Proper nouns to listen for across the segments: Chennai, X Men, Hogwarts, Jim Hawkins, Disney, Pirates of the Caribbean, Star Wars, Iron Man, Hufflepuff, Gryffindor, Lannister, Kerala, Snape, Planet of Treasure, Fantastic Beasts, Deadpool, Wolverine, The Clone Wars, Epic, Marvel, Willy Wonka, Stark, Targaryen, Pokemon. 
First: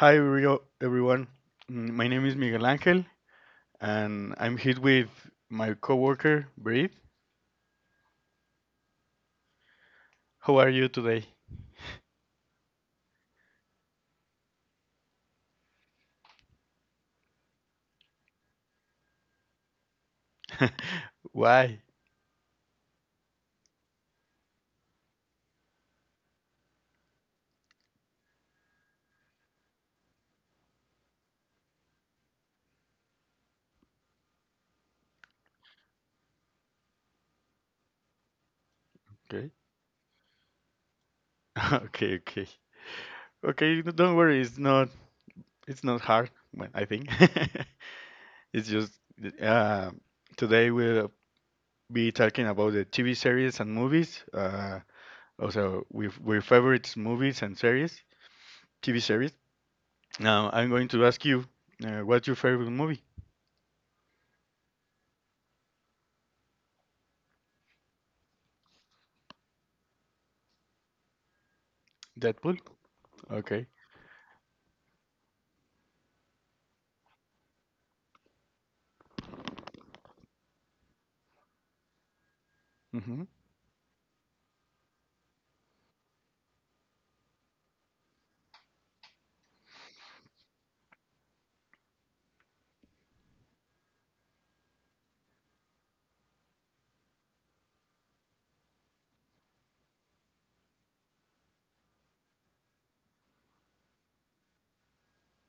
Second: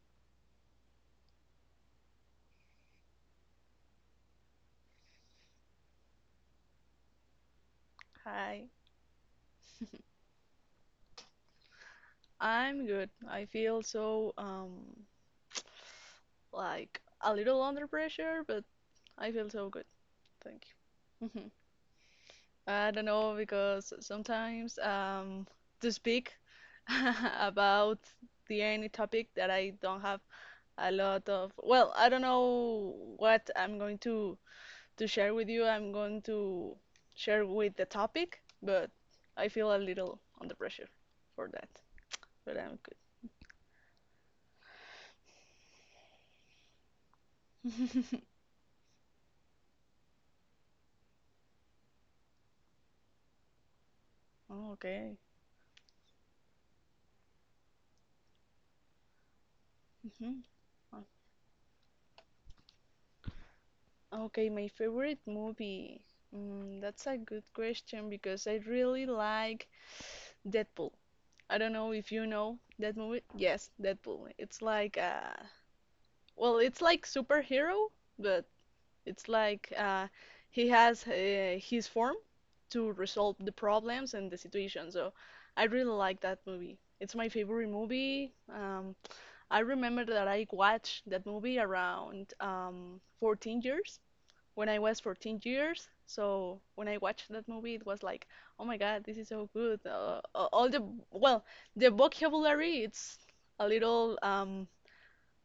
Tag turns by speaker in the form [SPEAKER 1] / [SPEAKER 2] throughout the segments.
[SPEAKER 1] Hi, Rio, everyone. My name is Miguel Angel, and I'm here with my coworker, Brit.
[SPEAKER 2] Hi.
[SPEAKER 1] How are you today?
[SPEAKER 2] I'm good. I feel so, like a little under pressure, but I feel so good. Thank you. Mhm.
[SPEAKER 1] Why?
[SPEAKER 2] I don't know because sometimes to speak about the any topic that I don't have a lot of. Well, I don't know what I'm going to share with you. I'm going to share with the topic, but
[SPEAKER 1] Okay.
[SPEAKER 2] I feel a little under pressure for that.
[SPEAKER 1] Okay, okay.
[SPEAKER 2] But I'm
[SPEAKER 1] Okay, don't worry, it's not hard, well, I think.
[SPEAKER 2] good.
[SPEAKER 1] It's just uh, today we'll be talking about the TV series and movies,
[SPEAKER 2] Okay.
[SPEAKER 1] also with favorite movies and series, TV series.
[SPEAKER 2] Mhm.
[SPEAKER 1] Now, I'm going
[SPEAKER 2] Uh,
[SPEAKER 1] to ask you, what's your favorite movie?
[SPEAKER 2] Okay, my favorite movie. That's a good question because I really like Deadpool. I don't know if you
[SPEAKER 1] Deadpool?
[SPEAKER 2] know that movie.
[SPEAKER 1] Okay.
[SPEAKER 2] Yes, Deadpool. It's like well, it's like superhero, but it's like he has his form to
[SPEAKER 1] Mhm.
[SPEAKER 2] resolve the problems and the situation. So I really like that movie. It's my favorite movie. I remember that I watched that movie around 14 years when I was 14 years. So when I watched that movie, it was like, oh my God, this is so good. Uh, all the, well, the vocabulary, it's a little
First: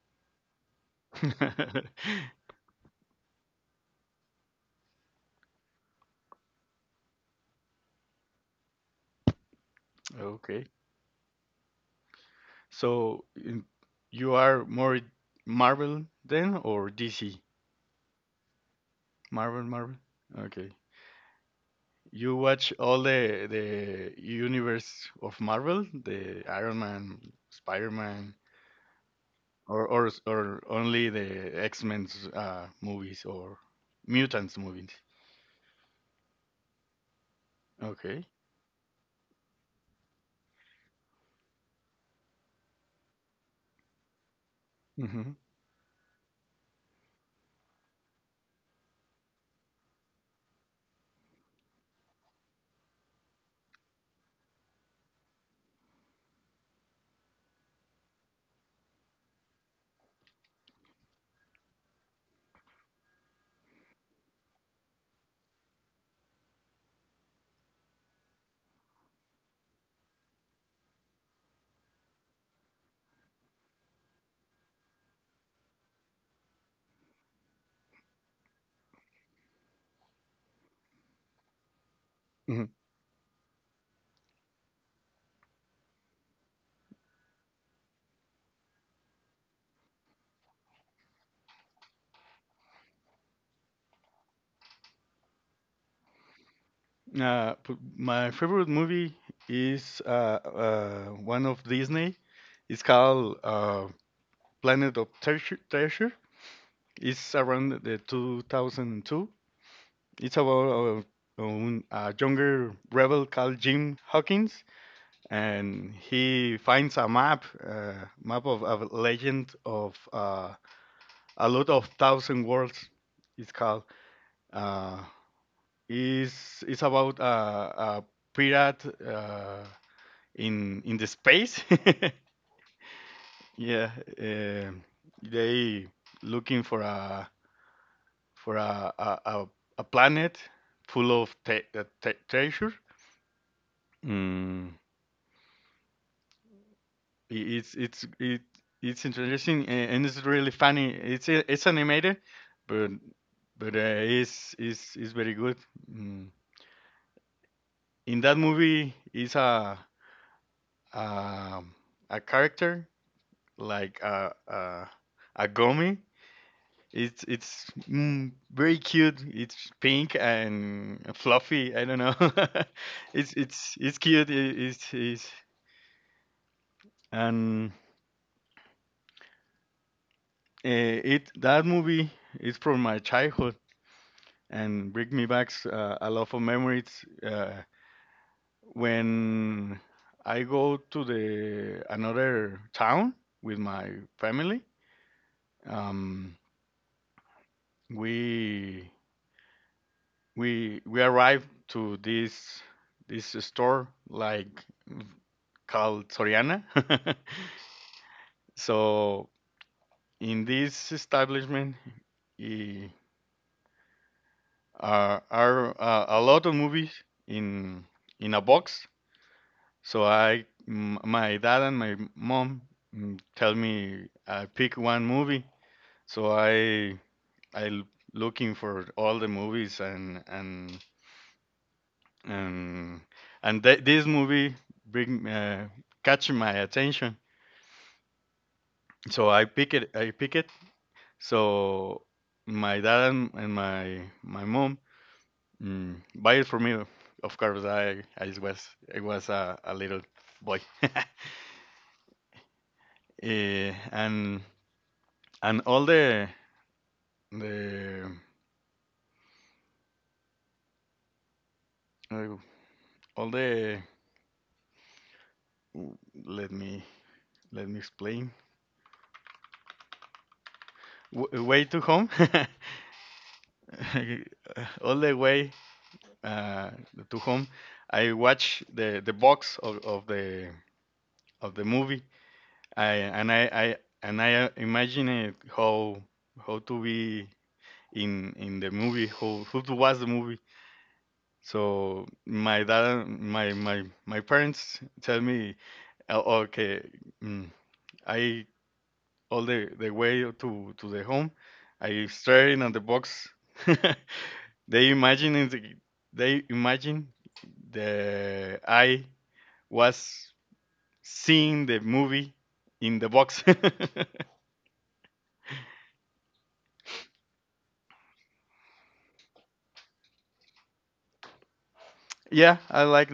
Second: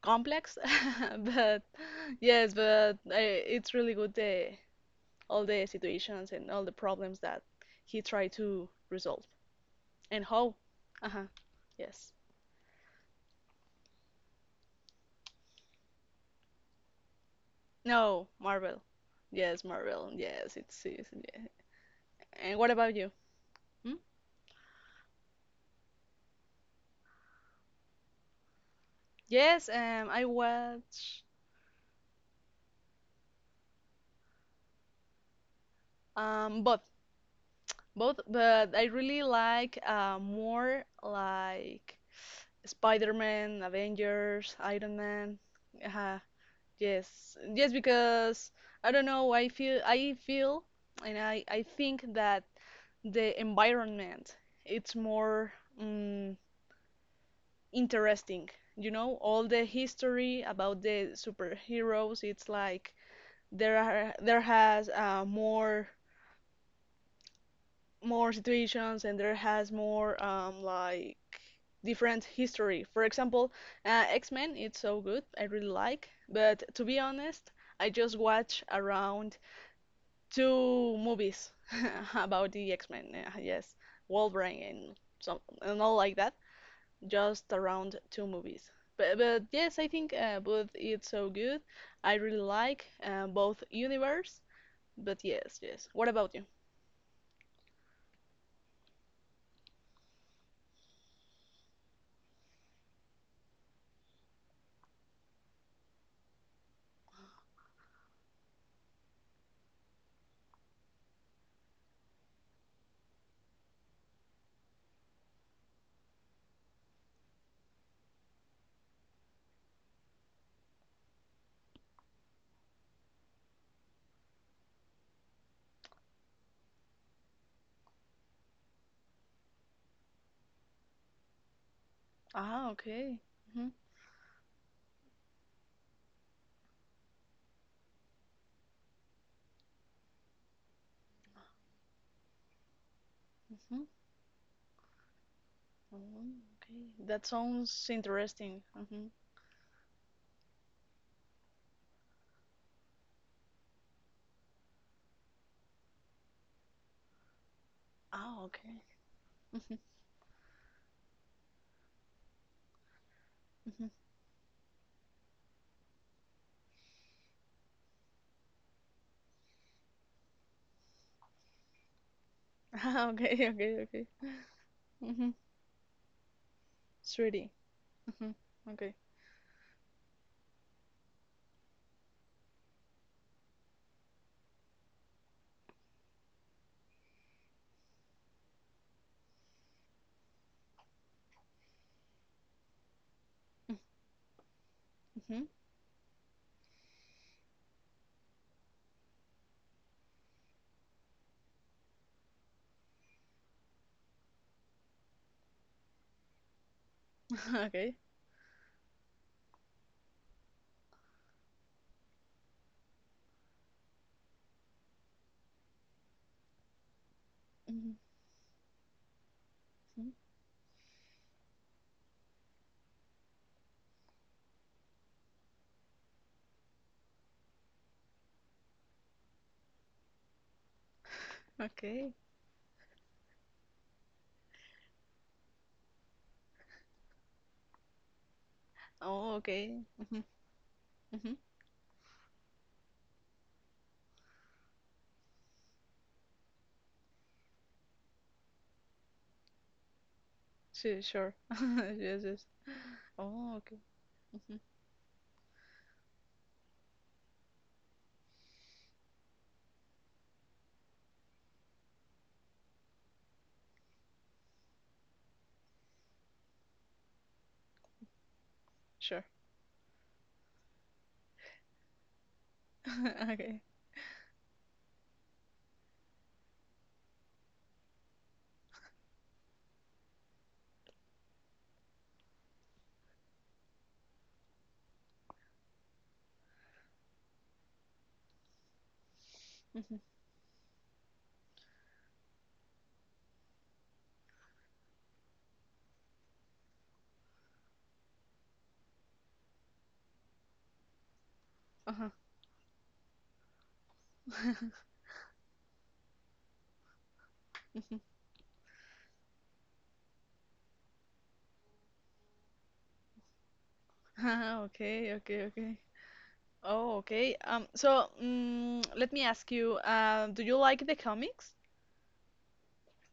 [SPEAKER 2] complex, but yes, but it's really good, all the situations and all the problems that he tried to resolve. And how?
[SPEAKER 1] Okay.
[SPEAKER 2] Uh-huh. Yes.
[SPEAKER 1] So in- you are more Marvel then or DC?
[SPEAKER 2] No, Marvel. Yes,
[SPEAKER 1] Marvel, Marvel.
[SPEAKER 2] Marvel. Yes,
[SPEAKER 1] Okay.
[SPEAKER 2] it's yeah.
[SPEAKER 1] You
[SPEAKER 2] And what
[SPEAKER 1] watch
[SPEAKER 2] about
[SPEAKER 1] all
[SPEAKER 2] you?
[SPEAKER 1] the
[SPEAKER 2] Hmm?
[SPEAKER 1] the universe of Marvel, the Iron Man, Spider-Man,
[SPEAKER 2] Yes,
[SPEAKER 1] or
[SPEAKER 2] I
[SPEAKER 1] only
[SPEAKER 2] watch.
[SPEAKER 1] the X-Men's movies or mutants movies.
[SPEAKER 2] Both, both,
[SPEAKER 1] Okay.
[SPEAKER 2] but I really like more like Spider-Man, Avengers, Iron
[SPEAKER 1] Mm-hmm.
[SPEAKER 2] Man. Uh, yes, yes, because I don't know. I feel, and I think that the environment it's more um, interesting. You know, all the history about the superheroes. It's like there has more situations and there has more like different history. For example, X Men, it's so good, I really like. But to be honest, I just watch around two movies about the X Men. Yes, Wolverine and some and all like that. Just around two movies. But, yes, I think both it's so good. I really like both universe. But yes, yes. What about you?
[SPEAKER 1] My favorite movie is one of Disney. It's called Planet of Treasure. Treasure. It's around the 2002. It's about a younger rebel called Jim Hawkins, and he finds a map, map of a legend of a lot of thousand worlds. It's called. Uh, is it's about a pirate. In the space.
[SPEAKER 2] Ah, okay. Hmm.
[SPEAKER 1] Yeah, uh, they looking for a for a planet full of treasure.
[SPEAKER 2] Hmm.
[SPEAKER 1] Mm,
[SPEAKER 2] Oh, okay. That
[SPEAKER 1] it's
[SPEAKER 2] sounds interesting.
[SPEAKER 1] it's
[SPEAKER 2] Mm-hmm.
[SPEAKER 1] interesting and it's really funny. It's animated, but but it's it's very good. Mm. In that
[SPEAKER 2] Ah, okay.
[SPEAKER 1] movie, is
[SPEAKER 2] Mm-hmm.
[SPEAKER 1] a a character
[SPEAKER 2] Mm-hmm.
[SPEAKER 1] like a gummy. It's it's very cute. It's pink and fluffy. I don't know.
[SPEAKER 2] Ah,
[SPEAKER 1] it's
[SPEAKER 2] okay, okay,
[SPEAKER 1] it's it's
[SPEAKER 2] okay.
[SPEAKER 1] cute. It's it's
[SPEAKER 2] Mm-hmm. 3D.
[SPEAKER 1] and
[SPEAKER 2] Mm-hmm. Okay.
[SPEAKER 1] it that movie is from my childhood and bring me back a lot of memories. When I go to the another town with
[SPEAKER 2] Mm-hmm.
[SPEAKER 1] my family, um, we we arrive to this store like called Soriana.
[SPEAKER 2] Okay.
[SPEAKER 1] So in this establishment, eh, are a lot of movies in
[SPEAKER 2] Mm-hmm.
[SPEAKER 1] in a box. So I, my dad and my mom tell me I pick one movie. So I I l- looking for all the movies and and
[SPEAKER 2] Okay.
[SPEAKER 1] and and this movie bring catch my attention. So
[SPEAKER 2] Oh,
[SPEAKER 1] I pick
[SPEAKER 2] okay.
[SPEAKER 1] it. I
[SPEAKER 2] Mm-hmm.
[SPEAKER 1] pick it.
[SPEAKER 2] Mm-hmm.
[SPEAKER 1] So my dad and my mom buy it for me. Of course, I was I was a little boy,
[SPEAKER 2] Sure, sure. Yes, yes. Oh,
[SPEAKER 1] Eh,
[SPEAKER 2] okay.
[SPEAKER 1] and
[SPEAKER 2] Mm-hmm.
[SPEAKER 1] and all the uh, all the let me let me explain
[SPEAKER 2] Sure.
[SPEAKER 1] Way to home.
[SPEAKER 2] Okay.
[SPEAKER 1] All the way uh, to home I watch the box of the movie I and I imagine it how to be in the movie how to watch
[SPEAKER 2] Mm-hmm.
[SPEAKER 1] the movie. So my dad, my parents tell me, "Oh, okay, mm, I all the way to the home, I
[SPEAKER 2] Uh-huh.
[SPEAKER 1] staring at the box. They imagine it, they imagine
[SPEAKER 2] Mhm.
[SPEAKER 1] the I was seeing the movie in the box.
[SPEAKER 2] Ah, okay, okay, okay. Oh, okay. So, let me ask you, do you like the comics?
[SPEAKER 1] Yeah, I like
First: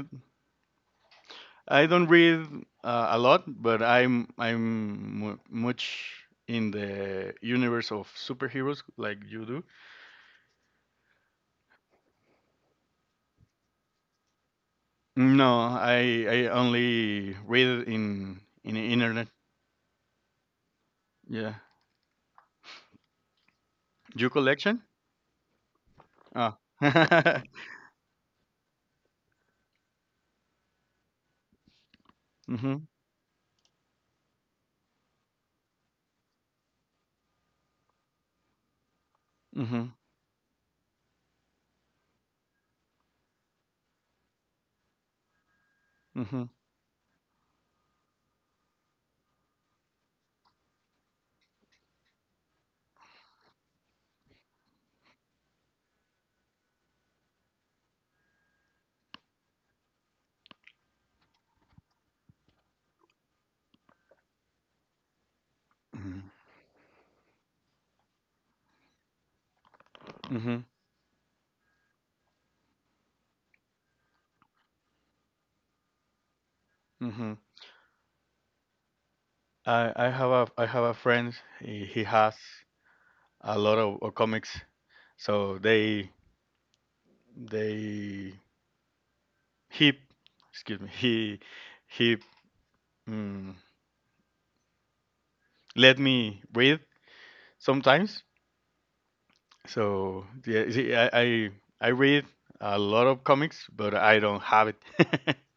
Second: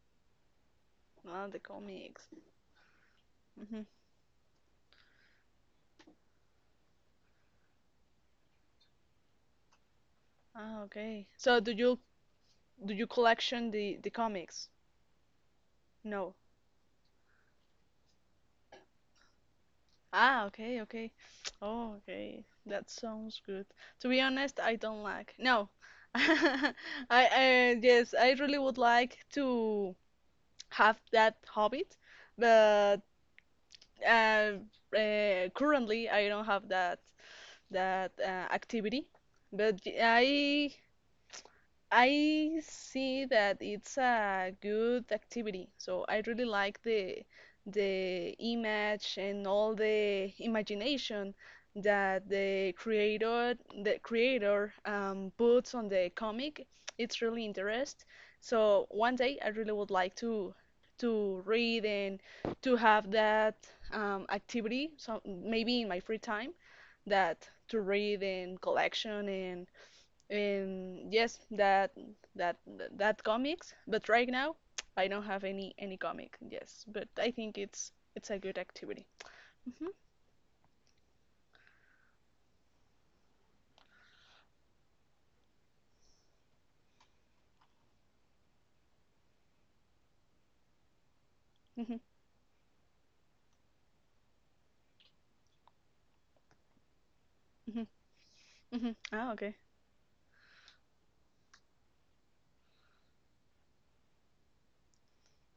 [SPEAKER 2] Ah, the
[SPEAKER 1] I don't
[SPEAKER 2] comics.
[SPEAKER 1] read a lot, but
[SPEAKER 2] Hmm.
[SPEAKER 1] I'm much in the universe of superheroes like you do.
[SPEAKER 2] Ah, okay. So do you collection the comics?
[SPEAKER 1] No, I
[SPEAKER 2] No.
[SPEAKER 1] I only read in the internet.
[SPEAKER 2] Ah, okay, okay.
[SPEAKER 1] Yeah,
[SPEAKER 2] Oh, okay. That sounds good. To be
[SPEAKER 1] you
[SPEAKER 2] honest, I
[SPEAKER 1] collection?
[SPEAKER 2] don't like. No.
[SPEAKER 1] Ah.
[SPEAKER 2] I,
[SPEAKER 1] Mhm.
[SPEAKER 2] I yes, I really would like to have that habit, but uh, currently I don't have that that uh, activity. But
[SPEAKER 1] Mhm.
[SPEAKER 2] I see that it's a good activity, so I really
[SPEAKER 1] Mhm.
[SPEAKER 2] like the image and all the imagination that the creator puts on the comic. It's really interest. So one day I really would like to read and to have that activity. So maybe in my free
[SPEAKER 1] Mhm.
[SPEAKER 2] time, that to read and collection and.
[SPEAKER 1] Mhm.
[SPEAKER 2] Yes, that that comics, but right now I don't have any comic. Yes, but I
[SPEAKER 1] Mhm.
[SPEAKER 2] think it's a good activity. Mm-hmm,
[SPEAKER 1] I have a friend. He has a lot of comics, so they he excuse me he
[SPEAKER 2] mm-hmm,
[SPEAKER 1] he mm, let me read
[SPEAKER 2] mm-hmm,
[SPEAKER 1] sometimes.
[SPEAKER 2] mm-hmm. Ah, okay.
[SPEAKER 1] So yeah, see, I I read a lot of comics, but I don't have it.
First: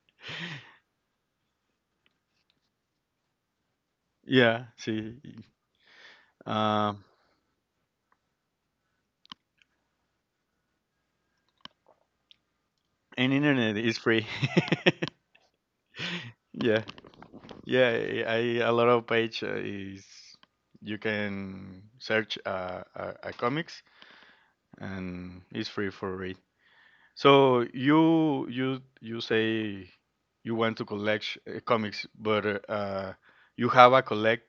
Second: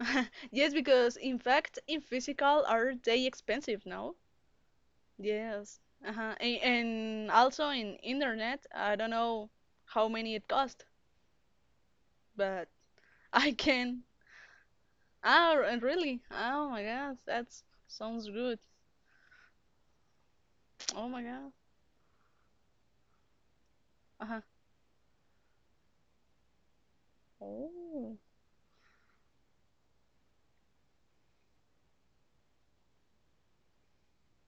[SPEAKER 2] Yes, because in fact, in physical are they expensive now?
[SPEAKER 1] Yeah, see,
[SPEAKER 2] Yes. Uh-huh. And,
[SPEAKER 1] um,
[SPEAKER 2] and also in internet, I don't know how many it cost, but
[SPEAKER 1] and
[SPEAKER 2] I
[SPEAKER 1] internet is
[SPEAKER 2] can.
[SPEAKER 1] free.
[SPEAKER 2] Ah, and really? Oh my
[SPEAKER 1] Yeah,
[SPEAKER 2] gosh, that
[SPEAKER 1] yeah,
[SPEAKER 2] sounds good.
[SPEAKER 1] a lot of page is you
[SPEAKER 2] Oh my god.
[SPEAKER 1] can search comics
[SPEAKER 2] Uh-huh.
[SPEAKER 1] and it's free for read. So
[SPEAKER 2] Oh.
[SPEAKER 1] you you say you want to collect comics, but you have a collect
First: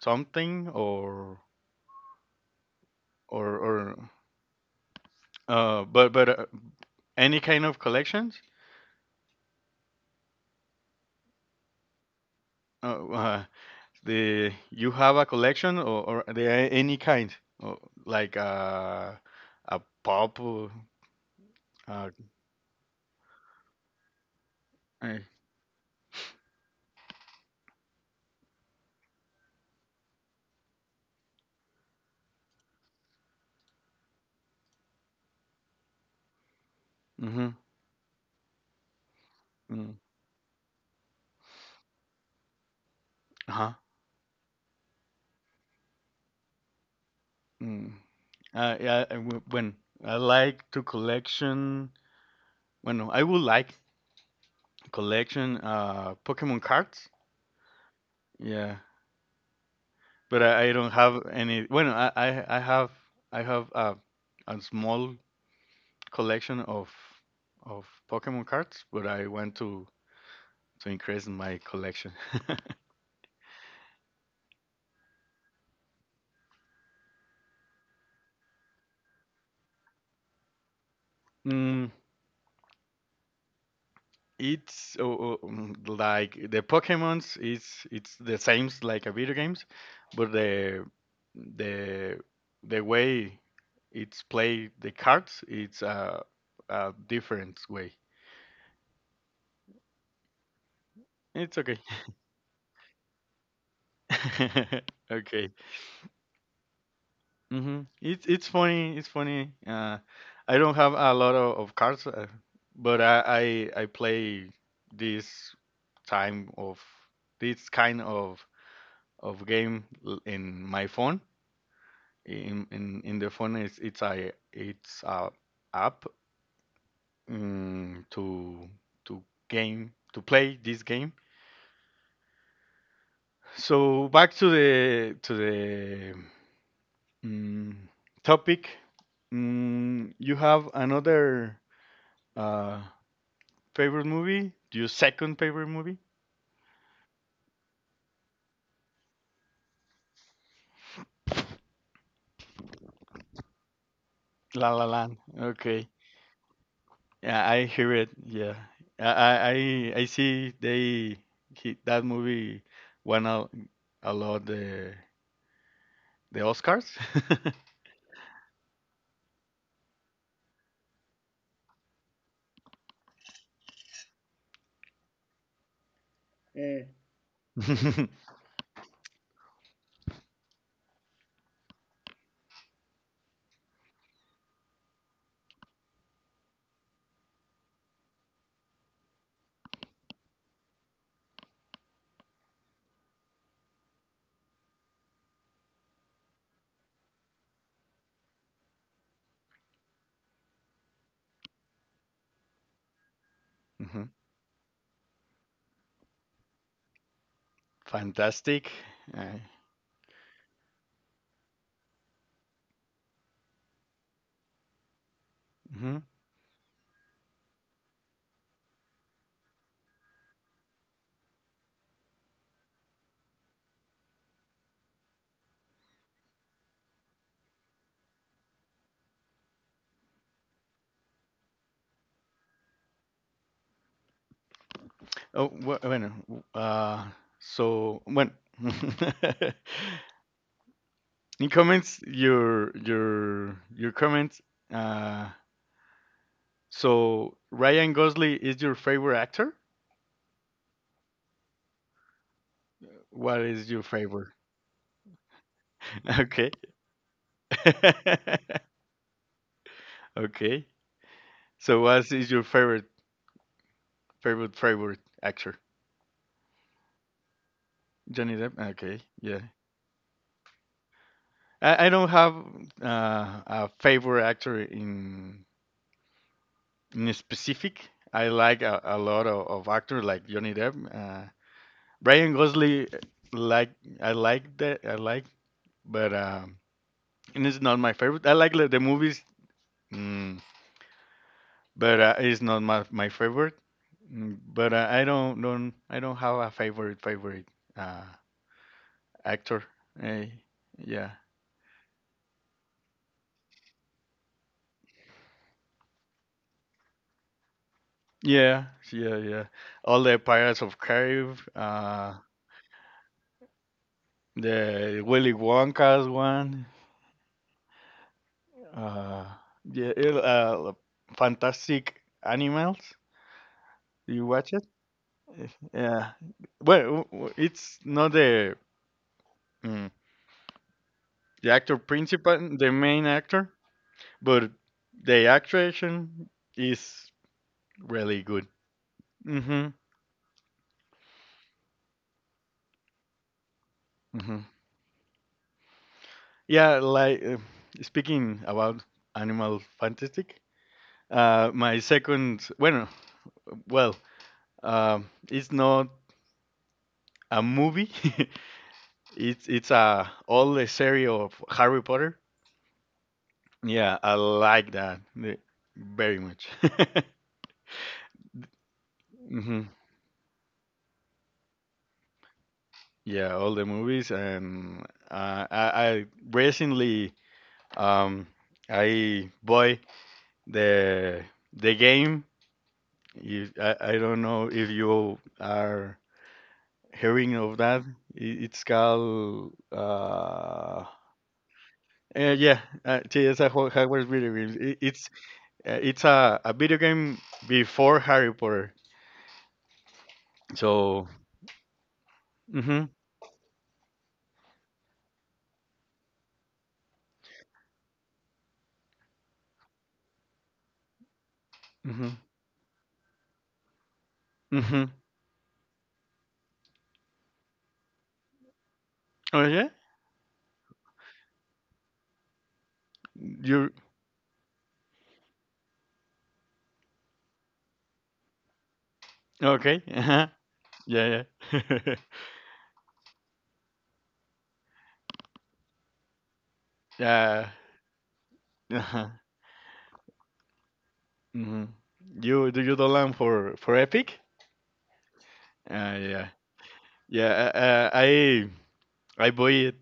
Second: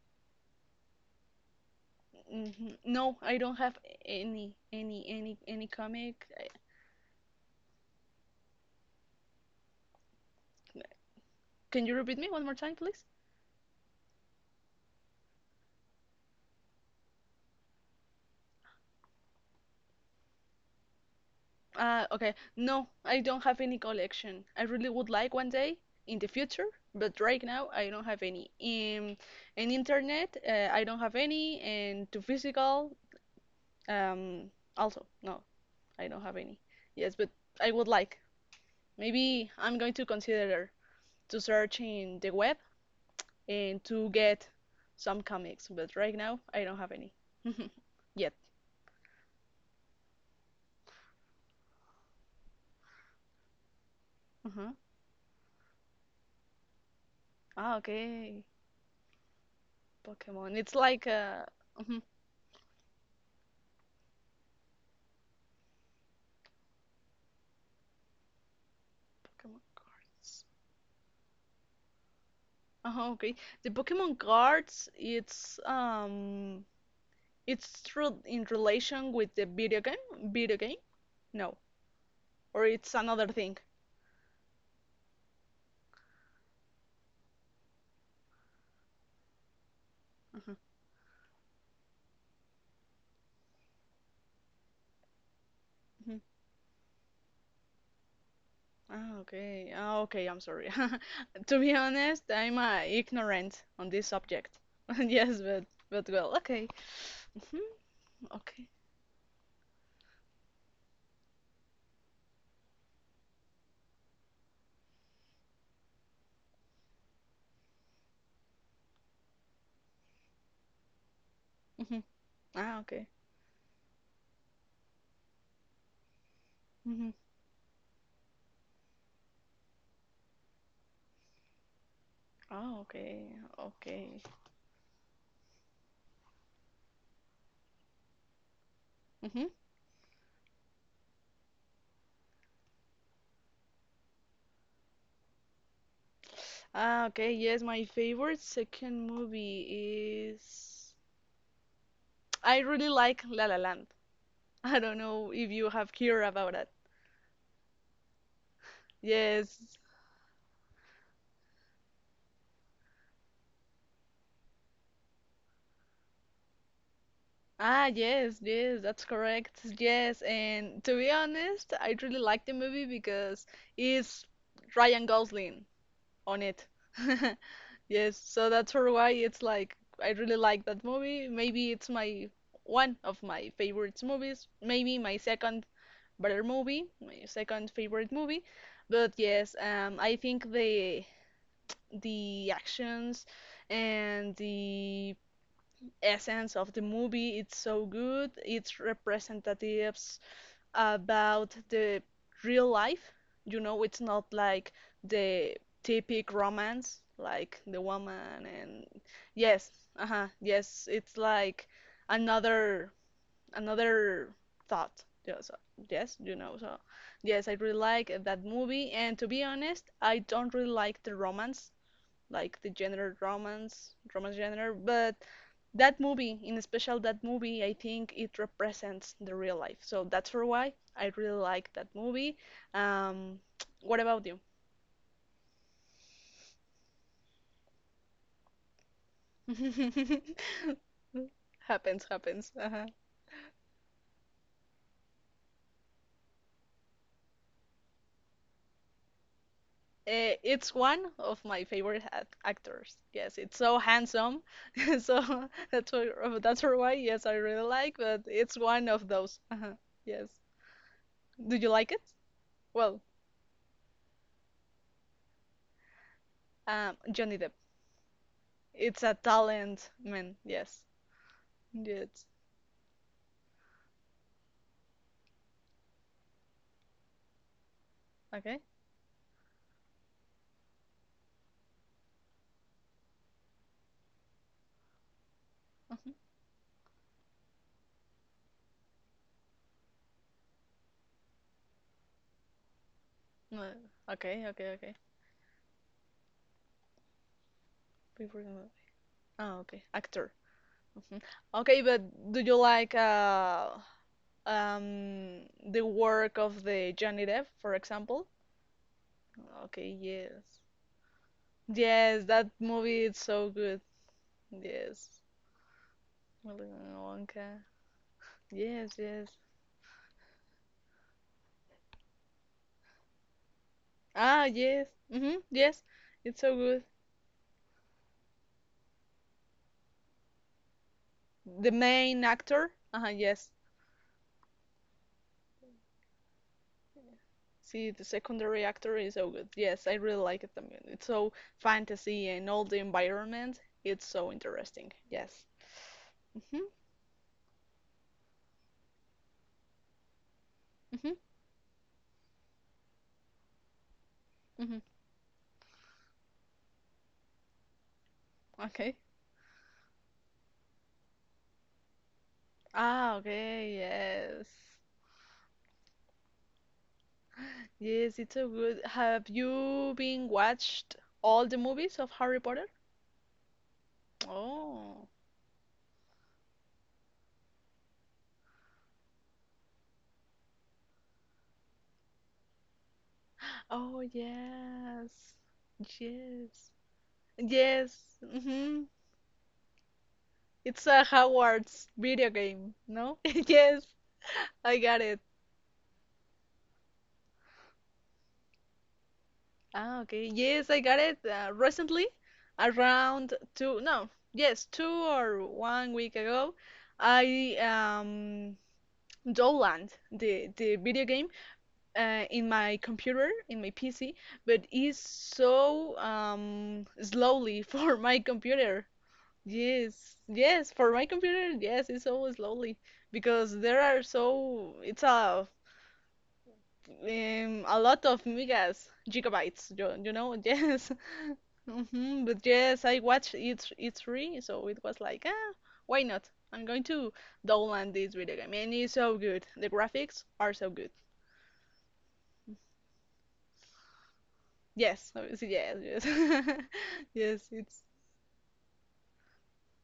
[SPEAKER 1] something or
[SPEAKER 2] No, I
[SPEAKER 1] or
[SPEAKER 2] don't have
[SPEAKER 1] or
[SPEAKER 2] any
[SPEAKER 1] but
[SPEAKER 2] comic.
[SPEAKER 1] any kind of collections
[SPEAKER 2] Can you repeat me one more time, please?
[SPEAKER 1] uh, uh the you have a collection or the any kind or like a pop or, uh
[SPEAKER 2] Okay. No, I don't have any collection. I really would like one day in the future, but right now I don't have any. And internet, I don't have any, and to physical, um, also no, I don't have any. Yes, but
[SPEAKER 1] mm-hmm,
[SPEAKER 2] I would like. Maybe I'm
[SPEAKER 1] mm,
[SPEAKER 2] going to consider to search in the web
[SPEAKER 1] uh-huh
[SPEAKER 2] and to get some comics, but right now I don't have any
[SPEAKER 1] mm.
[SPEAKER 2] yet.
[SPEAKER 1] Yeah I when I like to collection when I would like
[SPEAKER 2] Uh-huh.
[SPEAKER 1] collection Pokemon cards
[SPEAKER 2] Ah, okay.
[SPEAKER 1] yeah but
[SPEAKER 2] Pokemon.
[SPEAKER 1] I
[SPEAKER 2] It's
[SPEAKER 1] don't
[SPEAKER 2] like
[SPEAKER 1] have any well
[SPEAKER 2] mhm,
[SPEAKER 1] I have I have a small collection of Pokemon cards, but I want
[SPEAKER 2] Pokemon cards.
[SPEAKER 1] to increase my collection.
[SPEAKER 2] Uh-huh, okay. The Pokemon cards, it's true in relation with the video game, No,
[SPEAKER 1] mm,
[SPEAKER 2] or it's another thing.
[SPEAKER 1] it's oh, like the Pokemon's. It's the same like a video games, but
[SPEAKER 2] Uh-huh.
[SPEAKER 1] the the way it's play the cards, it's
[SPEAKER 2] Mhm.
[SPEAKER 1] a different way.
[SPEAKER 2] Ah, okay. Ah, okay. I'm sorry.
[SPEAKER 1] It's
[SPEAKER 2] To be
[SPEAKER 1] okay.
[SPEAKER 2] honest, I'm ignorant on this subject. Yes,
[SPEAKER 1] Okay.
[SPEAKER 2] but well, okay. Mhm.
[SPEAKER 1] Hmm. It's
[SPEAKER 2] Okay.
[SPEAKER 1] funny. It's funny. I don't have a lot of cards, but I I play this time of this kind of game in my phone.
[SPEAKER 2] Mhm.
[SPEAKER 1] In
[SPEAKER 2] Ah,
[SPEAKER 1] in,
[SPEAKER 2] okay.
[SPEAKER 1] in the phone, it's a app
[SPEAKER 2] Mhm.
[SPEAKER 1] um, to to game to play this game.
[SPEAKER 2] Ah, okay.
[SPEAKER 1] So
[SPEAKER 2] Okay.
[SPEAKER 1] back to the mm topic.
[SPEAKER 2] Mhm.
[SPEAKER 1] Mm, you have another Uh, favorite movie? Your second favorite movie?
[SPEAKER 2] Ah, okay. Yes, my favorite second movie is. I really like La La Land.
[SPEAKER 1] La
[SPEAKER 2] I
[SPEAKER 1] La
[SPEAKER 2] don't
[SPEAKER 1] Land.
[SPEAKER 2] know if you
[SPEAKER 1] Okay.
[SPEAKER 2] have heard about it.
[SPEAKER 1] Yeah, I hear it. Yeah, I I
[SPEAKER 2] Yes.
[SPEAKER 1] I I see they he, that movie won a lot the Oscars.
[SPEAKER 2] Ah, yes, yes, that's correct. Yes, and to be honest, I really like the movie because it's Ryan Gosling on it.
[SPEAKER 1] Mm.
[SPEAKER 2] Yes, so that's for why it's like I really like that movie. Maybe it's my one of my favorite movies. Maybe my second better movie, my second favorite movie. But yes, I think the actions and the essence of the movie it's so good. It's representative about the real life. You know, it's
[SPEAKER 1] Mhm.
[SPEAKER 2] not like the typical romance, like the woman
[SPEAKER 1] Fantastic.
[SPEAKER 2] and
[SPEAKER 1] I-
[SPEAKER 2] yes, uh-huh, yes, it's like another another thought. Yeah, so,
[SPEAKER 1] mhm.
[SPEAKER 2] yes, you know, so yes, I really like that movie, and to be honest, I don't really like the romance like the genre romance, romance genre. But that movie, in special that movie, I think it represents the real life. So that's for why I really like that movie. Um, what about you?
[SPEAKER 1] Oh, bu- bueno. Uh, so bueno. In comments,
[SPEAKER 2] Happens, happens.
[SPEAKER 1] your
[SPEAKER 2] Uh-huh.
[SPEAKER 1] your your comments. Uh, So Ryan Gosling is your favorite actor?
[SPEAKER 2] It's one of my favorite actors. Yes,
[SPEAKER 1] What
[SPEAKER 2] it's
[SPEAKER 1] is
[SPEAKER 2] so
[SPEAKER 1] your favorite?
[SPEAKER 2] handsome. So
[SPEAKER 1] Okay.
[SPEAKER 2] that's for why, yes, I really like, but it's one of those. Uh-huh. Yes.
[SPEAKER 1] Okay.
[SPEAKER 2] Do you
[SPEAKER 1] So
[SPEAKER 2] like it?
[SPEAKER 1] what is your favorite
[SPEAKER 2] Well,
[SPEAKER 1] favorite actor?
[SPEAKER 2] Johnny Depp.
[SPEAKER 1] Johnny Depp. Okay.
[SPEAKER 2] It's a
[SPEAKER 1] Yeah.
[SPEAKER 2] talent, man. Yes.
[SPEAKER 1] I don't
[SPEAKER 2] Yes.
[SPEAKER 1] have a favorite actor in specific. I
[SPEAKER 2] Okay.
[SPEAKER 1] like a lot of actors like Johnny Depp. Ryan Gosling like I like that I like,
[SPEAKER 2] Mhm.
[SPEAKER 1] but and it's not my favorite. I like the movies. mm, but it's not my favorite.
[SPEAKER 2] Uh,
[SPEAKER 1] Mm,
[SPEAKER 2] okay. Okay.
[SPEAKER 1] but
[SPEAKER 2] Okay.
[SPEAKER 1] I don't have a favorite uh
[SPEAKER 2] People can- Oh,
[SPEAKER 1] actor.
[SPEAKER 2] okay.
[SPEAKER 1] Eh,
[SPEAKER 2] Actor.
[SPEAKER 1] yeah,
[SPEAKER 2] Mhm. Okay, but do you like um the work of the Johnny Depp, for example?
[SPEAKER 1] yeah, yeah, yeah.
[SPEAKER 2] Okay.
[SPEAKER 1] All the
[SPEAKER 2] Yes.
[SPEAKER 1] Pirates of Carib,
[SPEAKER 2] Yes, that movie is so good.
[SPEAKER 1] the
[SPEAKER 2] Yes.
[SPEAKER 1] Willy Wonka's one.
[SPEAKER 2] Willy Wonka. Yes.
[SPEAKER 1] Uh,
[SPEAKER 2] Yes.
[SPEAKER 1] yeah, Fantastic Animals. Do you
[SPEAKER 2] Ah.
[SPEAKER 1] watch it?
[SPEAKER 2] Yes. Mhm.
[SPEAKER 1] Eh,
[SPEAKER 2] Yes.
[SPEAKER 1] yeah.
[SPEAKER 2] It's so
[SPEAKER 1] Well,
[SPEAKER 2] good.
[SPEAKER 1] it's not the mm, the
[SPEAKER 2] The
[SPEAKER 1] actor
[SPEAKER 2] main
[SPEAKER 1] principal, the
[SPEAKER 2] actor.
[SPEAKER 1] main
[SPEAKER 2] Uh-huh. Yes.
[SPEAKER 1] actor, but the attraction is
[SPEAKER 2] See, the
[SPEAKER 1] really good.
[SPEAKER 2] secondary actor is so good.
[SPEAKER 1] Hmm.
[SPEAKER 2] Yes, I really like it. I mean, it's so fantasy and all the environment. It's so
[SPEAKER 1] Hmm.
[SPEAKER 2] interesting. Yes. Mhm.
[SPEAKER 1] Yeah, like speaking about Animal Fantastic,
[SPEAKER 2] Mhm.
[SPEAKER 1] my second, bueno, well,
[SPEAKER 2] Mhm.
[SPEAKER 1] it's not a movie.
[SPEAKER 2] Okay.
[SPEAKER 1] It's a all the series of Harry Potter.
[SPEAKER 2] Ah, okay.
[SPEAKER 1] Yeah, I
[SPEAKER 2] Yes.
[SPEAKER 1] like that very much.
[SPEAKER 2] Yes, it's so good. Have
[SPEAKER 1] Hmm.
[SPEAKER 2] you been watched all the movies of Harry Potter?
[SPEAKER 1] Yeah, all the movies, and
[SPEAKER 2] Oh.
[SPEAKER 1] uh, I, I recently um, I bought the the game. If, I
[SPEAKER 2] Oh,
[SPEAKER 1] don't know if you
[SPEAKER 2] yes.
[SPEAKER 1] are
[SPEAKER 2] Yes.
[SPEAKER 1] hearing of that.
[SPEAKER 2] Yes.
[SPEAKER 1] It's
[SPEAKER 2] Mhm.
[SPEAKER 1] called
[SPEAKER 2] It's a Hogwarts video
[SPEAKER 1] yeah,
[SPEAKER 2] game, no?
[SPEAKER 1] it's a
[SPEAKER 2] Yes,
[SPEAKER 1] Hogwarts video game.
[SPEAKER 2] I got it.
[SPEAKER 1] It's a video game before Harry Potter.
[SPEAKER 2] Ah, okay. Yes, I got
[SPEAKER 1] So
[SPEAKER 2] it recently,
[SPEAKER 1] mhm
[SPEAKER 2] around two, no, yes, two or one week ago. I downloaded the video game
[SPEAKER 1] mhm
[SPEAKER 2] in my computer, in my PC, but
[SPEAKER 1] mhm.
[SPEAKER 2] it's so slowly for my computer.
[SPEAKER 1] Oh yeah,
[SPEAKER 2] Yes, yes, for my computer, yes, it's so slowly because
[SPEAKER 1] you
[SPEAKER 2] there are so it's a lot of megas, gigabytes,
[SPEAKER 1] okay? Uh-huh.
[SPEAKER 2] yes.
[SPEAKER 1] Yeah yeah.
[SPEAKER 2] But yes, I watched it. It's free, so it was like, ah, why not? I'm going to
[SPEAKER 1] Yeah.
[SPEAKER 2] download this video game, and it's
[SPEAKER 1] Uh-huh.
[SPEAKER 2] so good. The graphics are so good.
[SPEAKER 1] Mhm. You do land for Epic?
[SPEAKER 2] Yes, obviously, yes, yes,
[SPEAKER 1] Yeah. Yeah,
[SPEAKER 2] yes. It's
[SPEAKER 1] I bought it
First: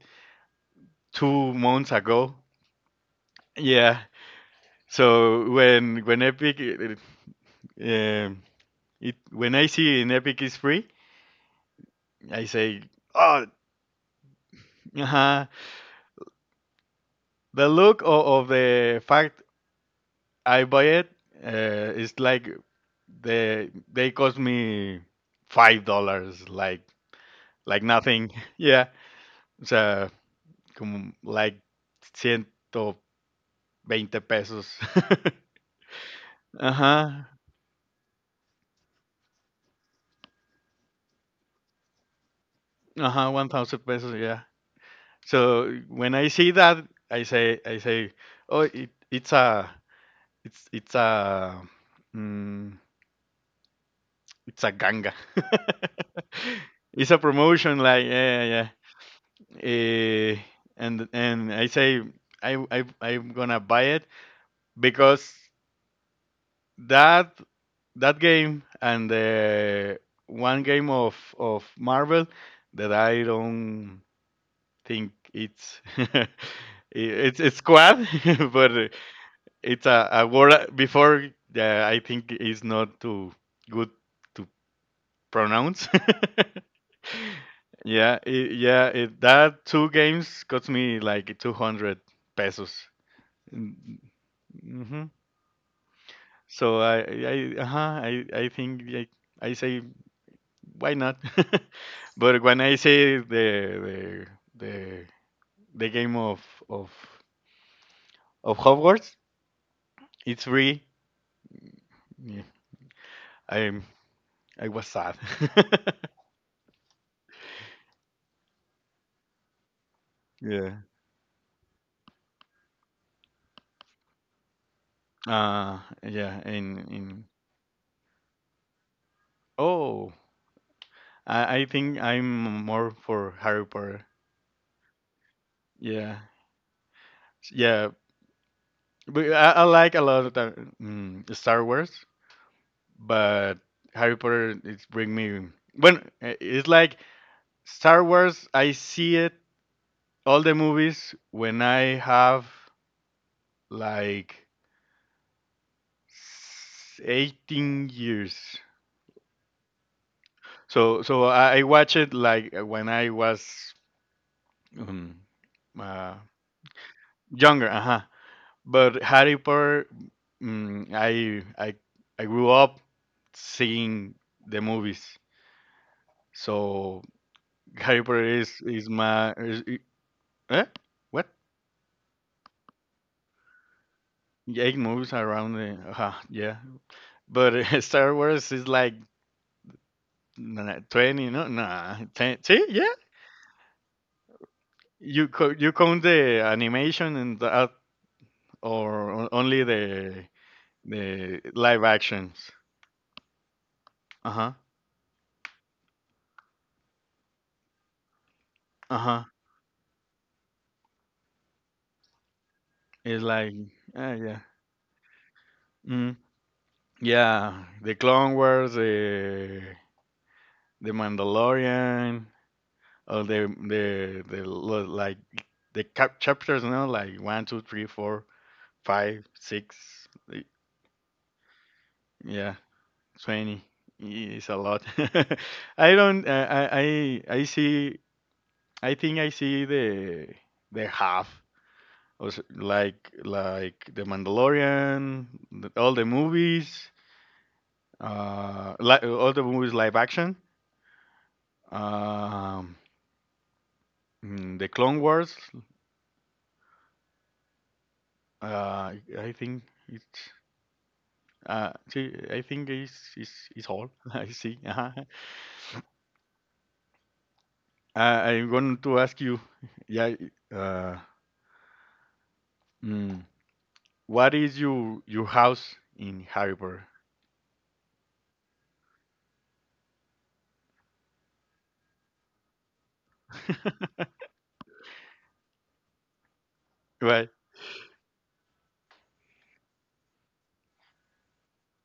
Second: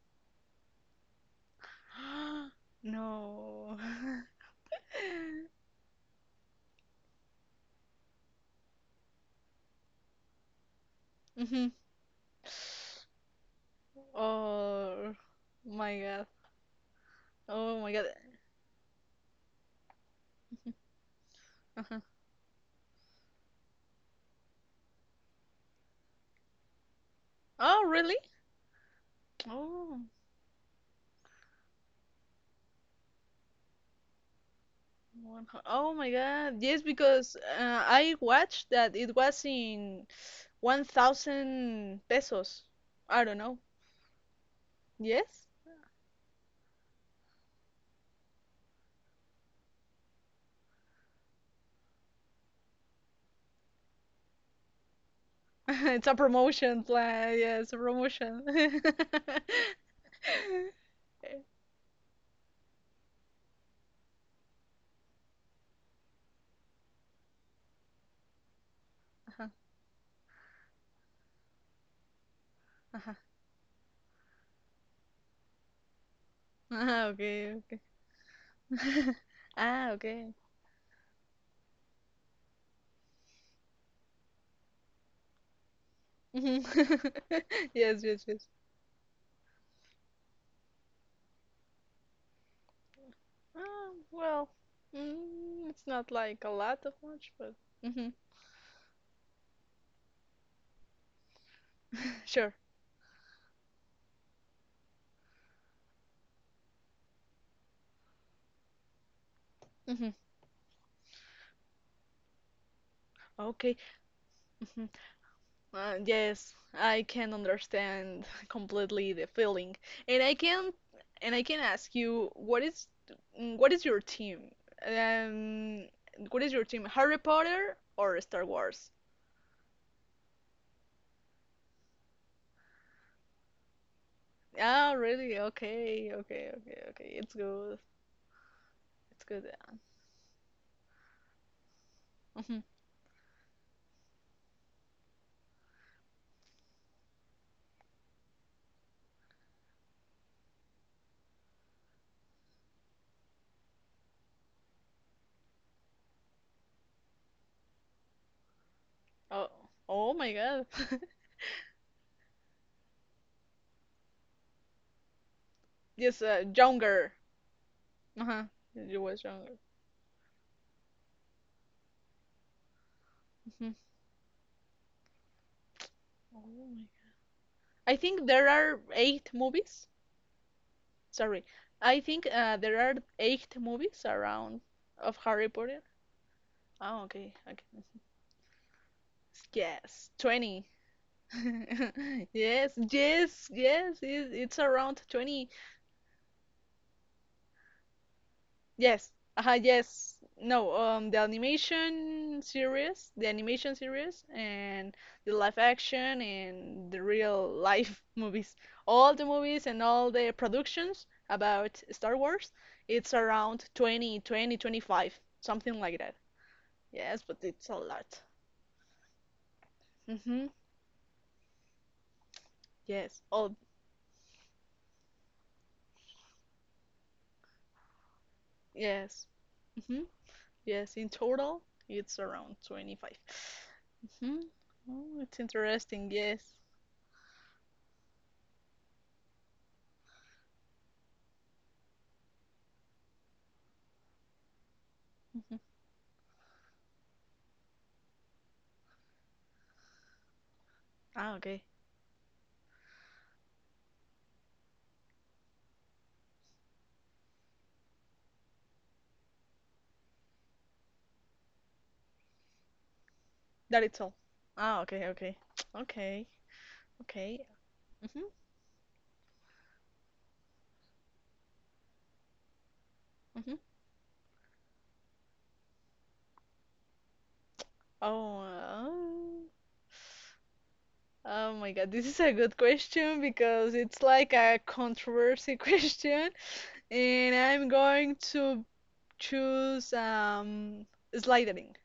[SPEAKER 1] 2 months ago.
[SPEAKER 2] no.
[SPEAKER 1] Yeah. So when Epic it when I see in Epic is free,
[SPEAKER 2] hmm
[SPEAKER 1] I say, oh,
[SPEAKER 2] Oh
[SPEAKER 1] uh
[SPEAKER 2] my God.
[SPEAKER 1] the
[SPEAKER 2] Oh my
[SPEAKER 1] look
[SPEAKER 2] God.
[SPEAKER 1] of the fact I buy it
[SPEAKER 2] Uh-huh.
[SPEAKER 1] is like the they cost me $5, like
[SPEAKER 2] Oh really?
[SPEAKER 1] nothing. Yeah. O
[SPEAKER 2] Oh.
[SPEAKER 1] sea, como like 120 pesos.
[SPEAKER 2] Oh my God. Yes,
[SPEAKER 1] Ajá.
[SPEAKER 2] because I watched that it was in 1,000 pesos. I
[SPEAKER 1] Ajá,
[SPEAKER 2] don't know.
[SPEAKER 1] 1000 pesos, yeah.
[SPEAKER 2] Yes,
[SPEAKER 1] So when I see that, I say, oh, it, it's a, it's it's a, mm, it's a ganga.
[SPEAKER 2] it's a promotion
[SPEAKER 1] It's a
[SPEAKER 2] plan. Yeah, it's a
[SPEAKER 1] promotion, like yeah,
[SPEAKER 2] promotion.
[SPEAKER 1] yeah. Yeah. Eh,
[SPEAKER 2] Eh,
[SPEAKER 1] and I say, I I'm gonna buy it because that that game and
[SPEAKER 2] Ajá,
[SPEAKER 1] the one game of Marvel that I
[SPEAKER 2] ajá.
[SPEAKER 1] don't think it's. i-
[SPEAKER 2] Ah, okay,
[SPEAKER 1] It's
[SPEAKER 2] okay.
[SPEAKER 1] squad, but it's
[SPEAKER 2] Ah,
[SPEAKER 1] a
[SPEAKER 2] okay.
[SPEAKER 1] word before I think is not too good to pronounce.
[SPEAKER 2] Mhm. Yes,
[SPEAKER 1] Yeah,
[SPEAKER 2] yes, yes.
[SPEAKER 1] yeah, that two games cost me like 200 pesos.
[SPEAKER 2] Ah, well,
[SPEAKER 1] Mm-hmm.
[SPEAKER 2] it's not like a
[SPEAKER 1] So
[SPEAKER 2] lot of
[SPEAKER 1] I
[SPEAKER 2] much,
[SPEAKER 1] I
[SPEAKER 2] but
[SPEAKER 1] uh-huh,
[SPEAKER 2] Mhm.
[SPEAKER 1] I say why not? But
[SPEAKER 2] Sure.
[SPEAKER 1] when I say the the the game of of of Hogwarts,
[SPEAKER 2] Mhm.
[SPEAKER 1] it's free. Yeah. I
[SPEAKER 2] Okay.
[SPEAKER 1] I was sad.
[SPEAKER 2] Yes, I can understand completely the feeling, and I can
[SPEAKER 1] Yeah.
[SPEAKER 2] and I can ask you what is your team?
[SPEAKER 1] Uh,
[SPEAKER 2] Um,
[SPEAKER 1] yeah,
[SPEAKER 2] what is your team? Harry
[SPEAKER 1] in
[SPEAKER 2] Potter or Star Wars?
[SPEAKER 1] oh, I think I'm more for Harry Potter.
[SPEAKER 2] Ah, really? Okay,
[SPEAKER 1] Yeah,
[SPEAKER 2] okay, okay, okay. It's good.
[SPEAKER 1] yeah,
[SPEAKER 2] It's
[SPEAKER 1] but
[SPEAKER 2] good.
[SPEAKER 1] I
[SPEAKER 2] Yeah.
[SPEAKER 1] like a lot of the, Star Wars,
[SPEAKER 2] Mhm.
[SPEAKER 1] but Harry Potter it's bring me when it's like Star Wars. I see it all the movies when I have like 18 years.
[SPEAKER 2] Oh, oh my God.
[SPEAKER 1] So so I watch it like when I was um, uh,
[SPEAKER 2] Yes, younger.
[SPEAKER 1] younger. Uh huh.
[SPEAKER 2] Uh-huh. You
[SPEAKER 1] But
[SPEAKER 2] was
[SPEAKER 1] Harry
[SPEAKER 2] younger.
[SPEAKER 1] Potter, I I grew up
[SPEAKER 2] Mhm.
[SPEAKER 1] seeing the movies,
[SPEAKER 2] Oh my God.
[SPEAKER 1] so
[SPEAKER 2] I
[SPEAKER 1] Harry Potter
[SPEAKER 2] think there are
[SPEAKER 1] is
[SPEAKER 2] eight
[SPEAKER 1] my is,
[SPEAKER 2] movies.
[SPEAKER 1] eh? What?
[SPEAKER 2] Sorry. I think there are eight movies around
[SPEAKER 1] Eight movies
[SPEAKER 2] of Harry
[SPEAKER 1] around the
[SPEAKER 2] Potter.
[SPEAKER 1] yeah.
[SPEAKER 2] Oh, okay.
[SPEAKER 1] But
[SPEAKER 2] Okay.
[SPEAKER 1] Star Wars is like
[SPEAKER 2] Yes,
[SPEAKER 1] nah,
[SPEAKER 2] 20.
[SPEAKER 1] nah, 20, no, nah, ten. See,
[SPEAKER 2] Yes,
[SPEAKER 1] yeah,
[SPEAKER 2] yes, yes. It's around
[SPEAKER 1] you
[SPEAKER 2] 20.
[SPEAKER 1] you count the animation and that, or
[SPEAKER 2] Yes.
[SPEAKER 1] only
[SPEAKER 2] Yes. No, the
[SPEAKER 1] the live
[SPEAKER 2] animation
[SPEAKER 1] actions.
[SPEAKER 2] series,
[SPEAKER 1] Uh huh.
[SPEAKER 2] and the live action and the real life movies.
[SPEAKER 1] Uh
[SPEAKER 2] All
[SPEAKER 1] huh.
[SPEAKER 2] the movies and all the productions about Star Wars, it's
[SPEAKER 1] It's like
[SPEAKER 2] around 20,
[SPEAKER 1] yeah.
[SPEAKER 2] 20, 25, something like.
[SPEAKER 1] Mm.
[SPEAKER 2] Yes, but
[SPEAKER 1] Yeah,
[SPEAKER 2] it's a
[SPEAKER 1] the
[SPEAKER 2] lot.
[SPEAKER 1] Clone Wars,
[SPEAKER 2] Mm-hmm.
[SPEAKER 1] the Mandalorian,
[SPEAKER 2] Yes.
[SPEAKER 1] all the
[SPEAKER 2] Oh,
[SPEAKER 1] like the cap chapters, no, like one, two, three, four, five,
[SPEAKER 2] yes. Mm-hmm.
[SPEAKER 1] six, y-
[SPEAKER 2] Yes. In total, it's
[SPEAKER 1] yeah,
[SPEAKER 2] around 25.
[SPEAKER 1] 20
[SPEAKER 2] Mm-hmm.
[SPEAKER 1] is a lot.
[SPEAKER 2] Oh, it's
[SPEAKER 1] I
[SPEAKER 2] interesting.
[SPEAKER 1] don't,
[SPEAKER 2] Yes.
[SPEAKER 1] I see, I think I see the half, or like the Mandalorian,
[SPEAKER 2] Mm-hmm.
[SPEAKER 1] the, all the movies, li all the movies live action.
[SPEAKER 2] Ah, okay.
[SPEAKER 1] Um, the Clone Wars, uh, I think it's I think it's
[SPEAKER 2] That
[SPEAKER 1] all.
[SPEAKER 2] it's all.
[SPEAKER 1] I see.
[SPEAKER 2] Ah,
[SPEAKER 1] Uh-huh.
[SPEAKER 2] okay, okay. Okay. Okay. Mm-hmm.
[SPEAKER 1] I'm going to ask you, yeah, uh, mm,
[SPEAKER 2] Mm-hmm.
[SPEAKER 1] what is your house in Harry Potter?
[SPEAKER 2] Oh, oh my God. This is a good question because it's like a controversy question,
[SPEAKER 1] Right,
[SPEAKER 2] and I'm going to choose sliding.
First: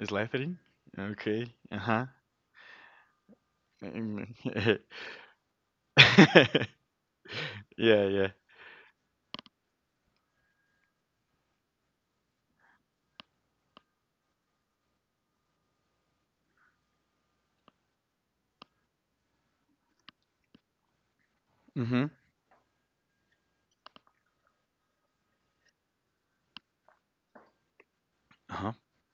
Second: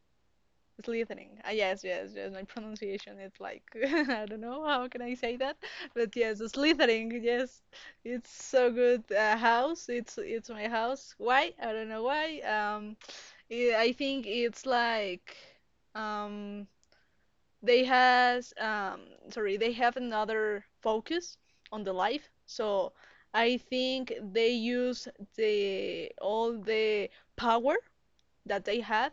[SPEAKER 1] Slytherin.
[SPEAKER 2] It's listening.
[SPEAKER 1] Okay.
[SPEAKER 2] Ah, yes,
[SPEAKER 1] Uh-huh.
[SPEAKER 2] yes, yes. My pronunciation is like I don't know how can I say that, but yes, it's listening. Yes,
[SPEAKER 1] Yeah, yeah.
[SPEAKER 2] it's so good. House. It's my house. Why? I don't know why. I think it's like um they has sorry they have another focus on the
[SPEAKER 1] Mm-hmm.
[SPEAKER 2] life. So I think they use the all the power that
[SPEAKER 1] Uh-huh.
[SPEAKER 2] they have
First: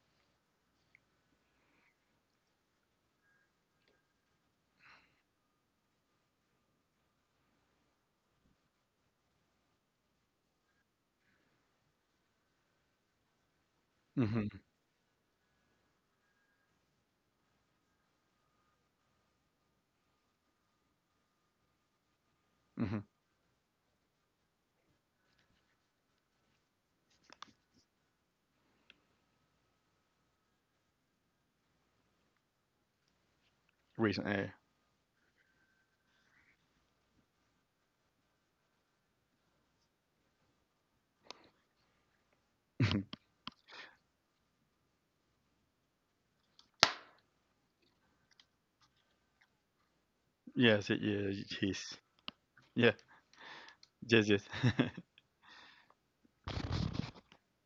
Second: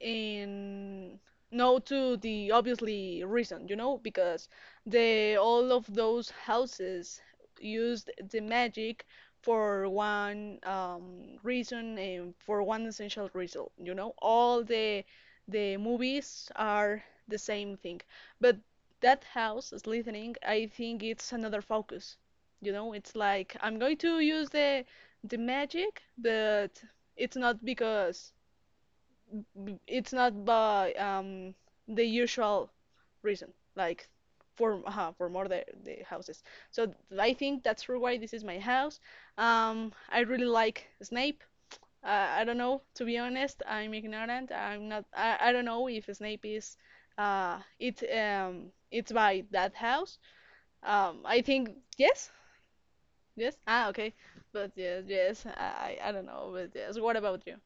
[SPEAKER 2] and no to the obviously reason because the all of those houses used the magic for one reason and for one essential result, all
[SPEAKER 1] Mm-hmm.
[SPEAKER 2] the movies are the same thing, but that house, Slytherin, I think it's another focus.
[SPEAKER 1] Mm-hmm.
[SPEAKER 2] It's like I'm going to use the magic, but it's not because it's not by the usual reason, like
[SPEAKER 1] Reason.
[SPEAKER 2] for more the houses. So I think that's for why this is my house. I really like Snape. I don't know, to be honest, I'm ignorant. I'm not. I don't know if Snape is it's by that house.
[SPEAKER 1] Yes. Yeah.
[SPEAKER 2] I think
[SPEAKER 1] Yes.
[SPEAKER 2] yes,
[SPEAKER 1] Yeah.
[SPEAKER 2] yes. Ah, okay.
[SPEAKER 1] Yes. Yes.
[SPEAKER 2] But yes, yes. I don't know. But yes. What about you?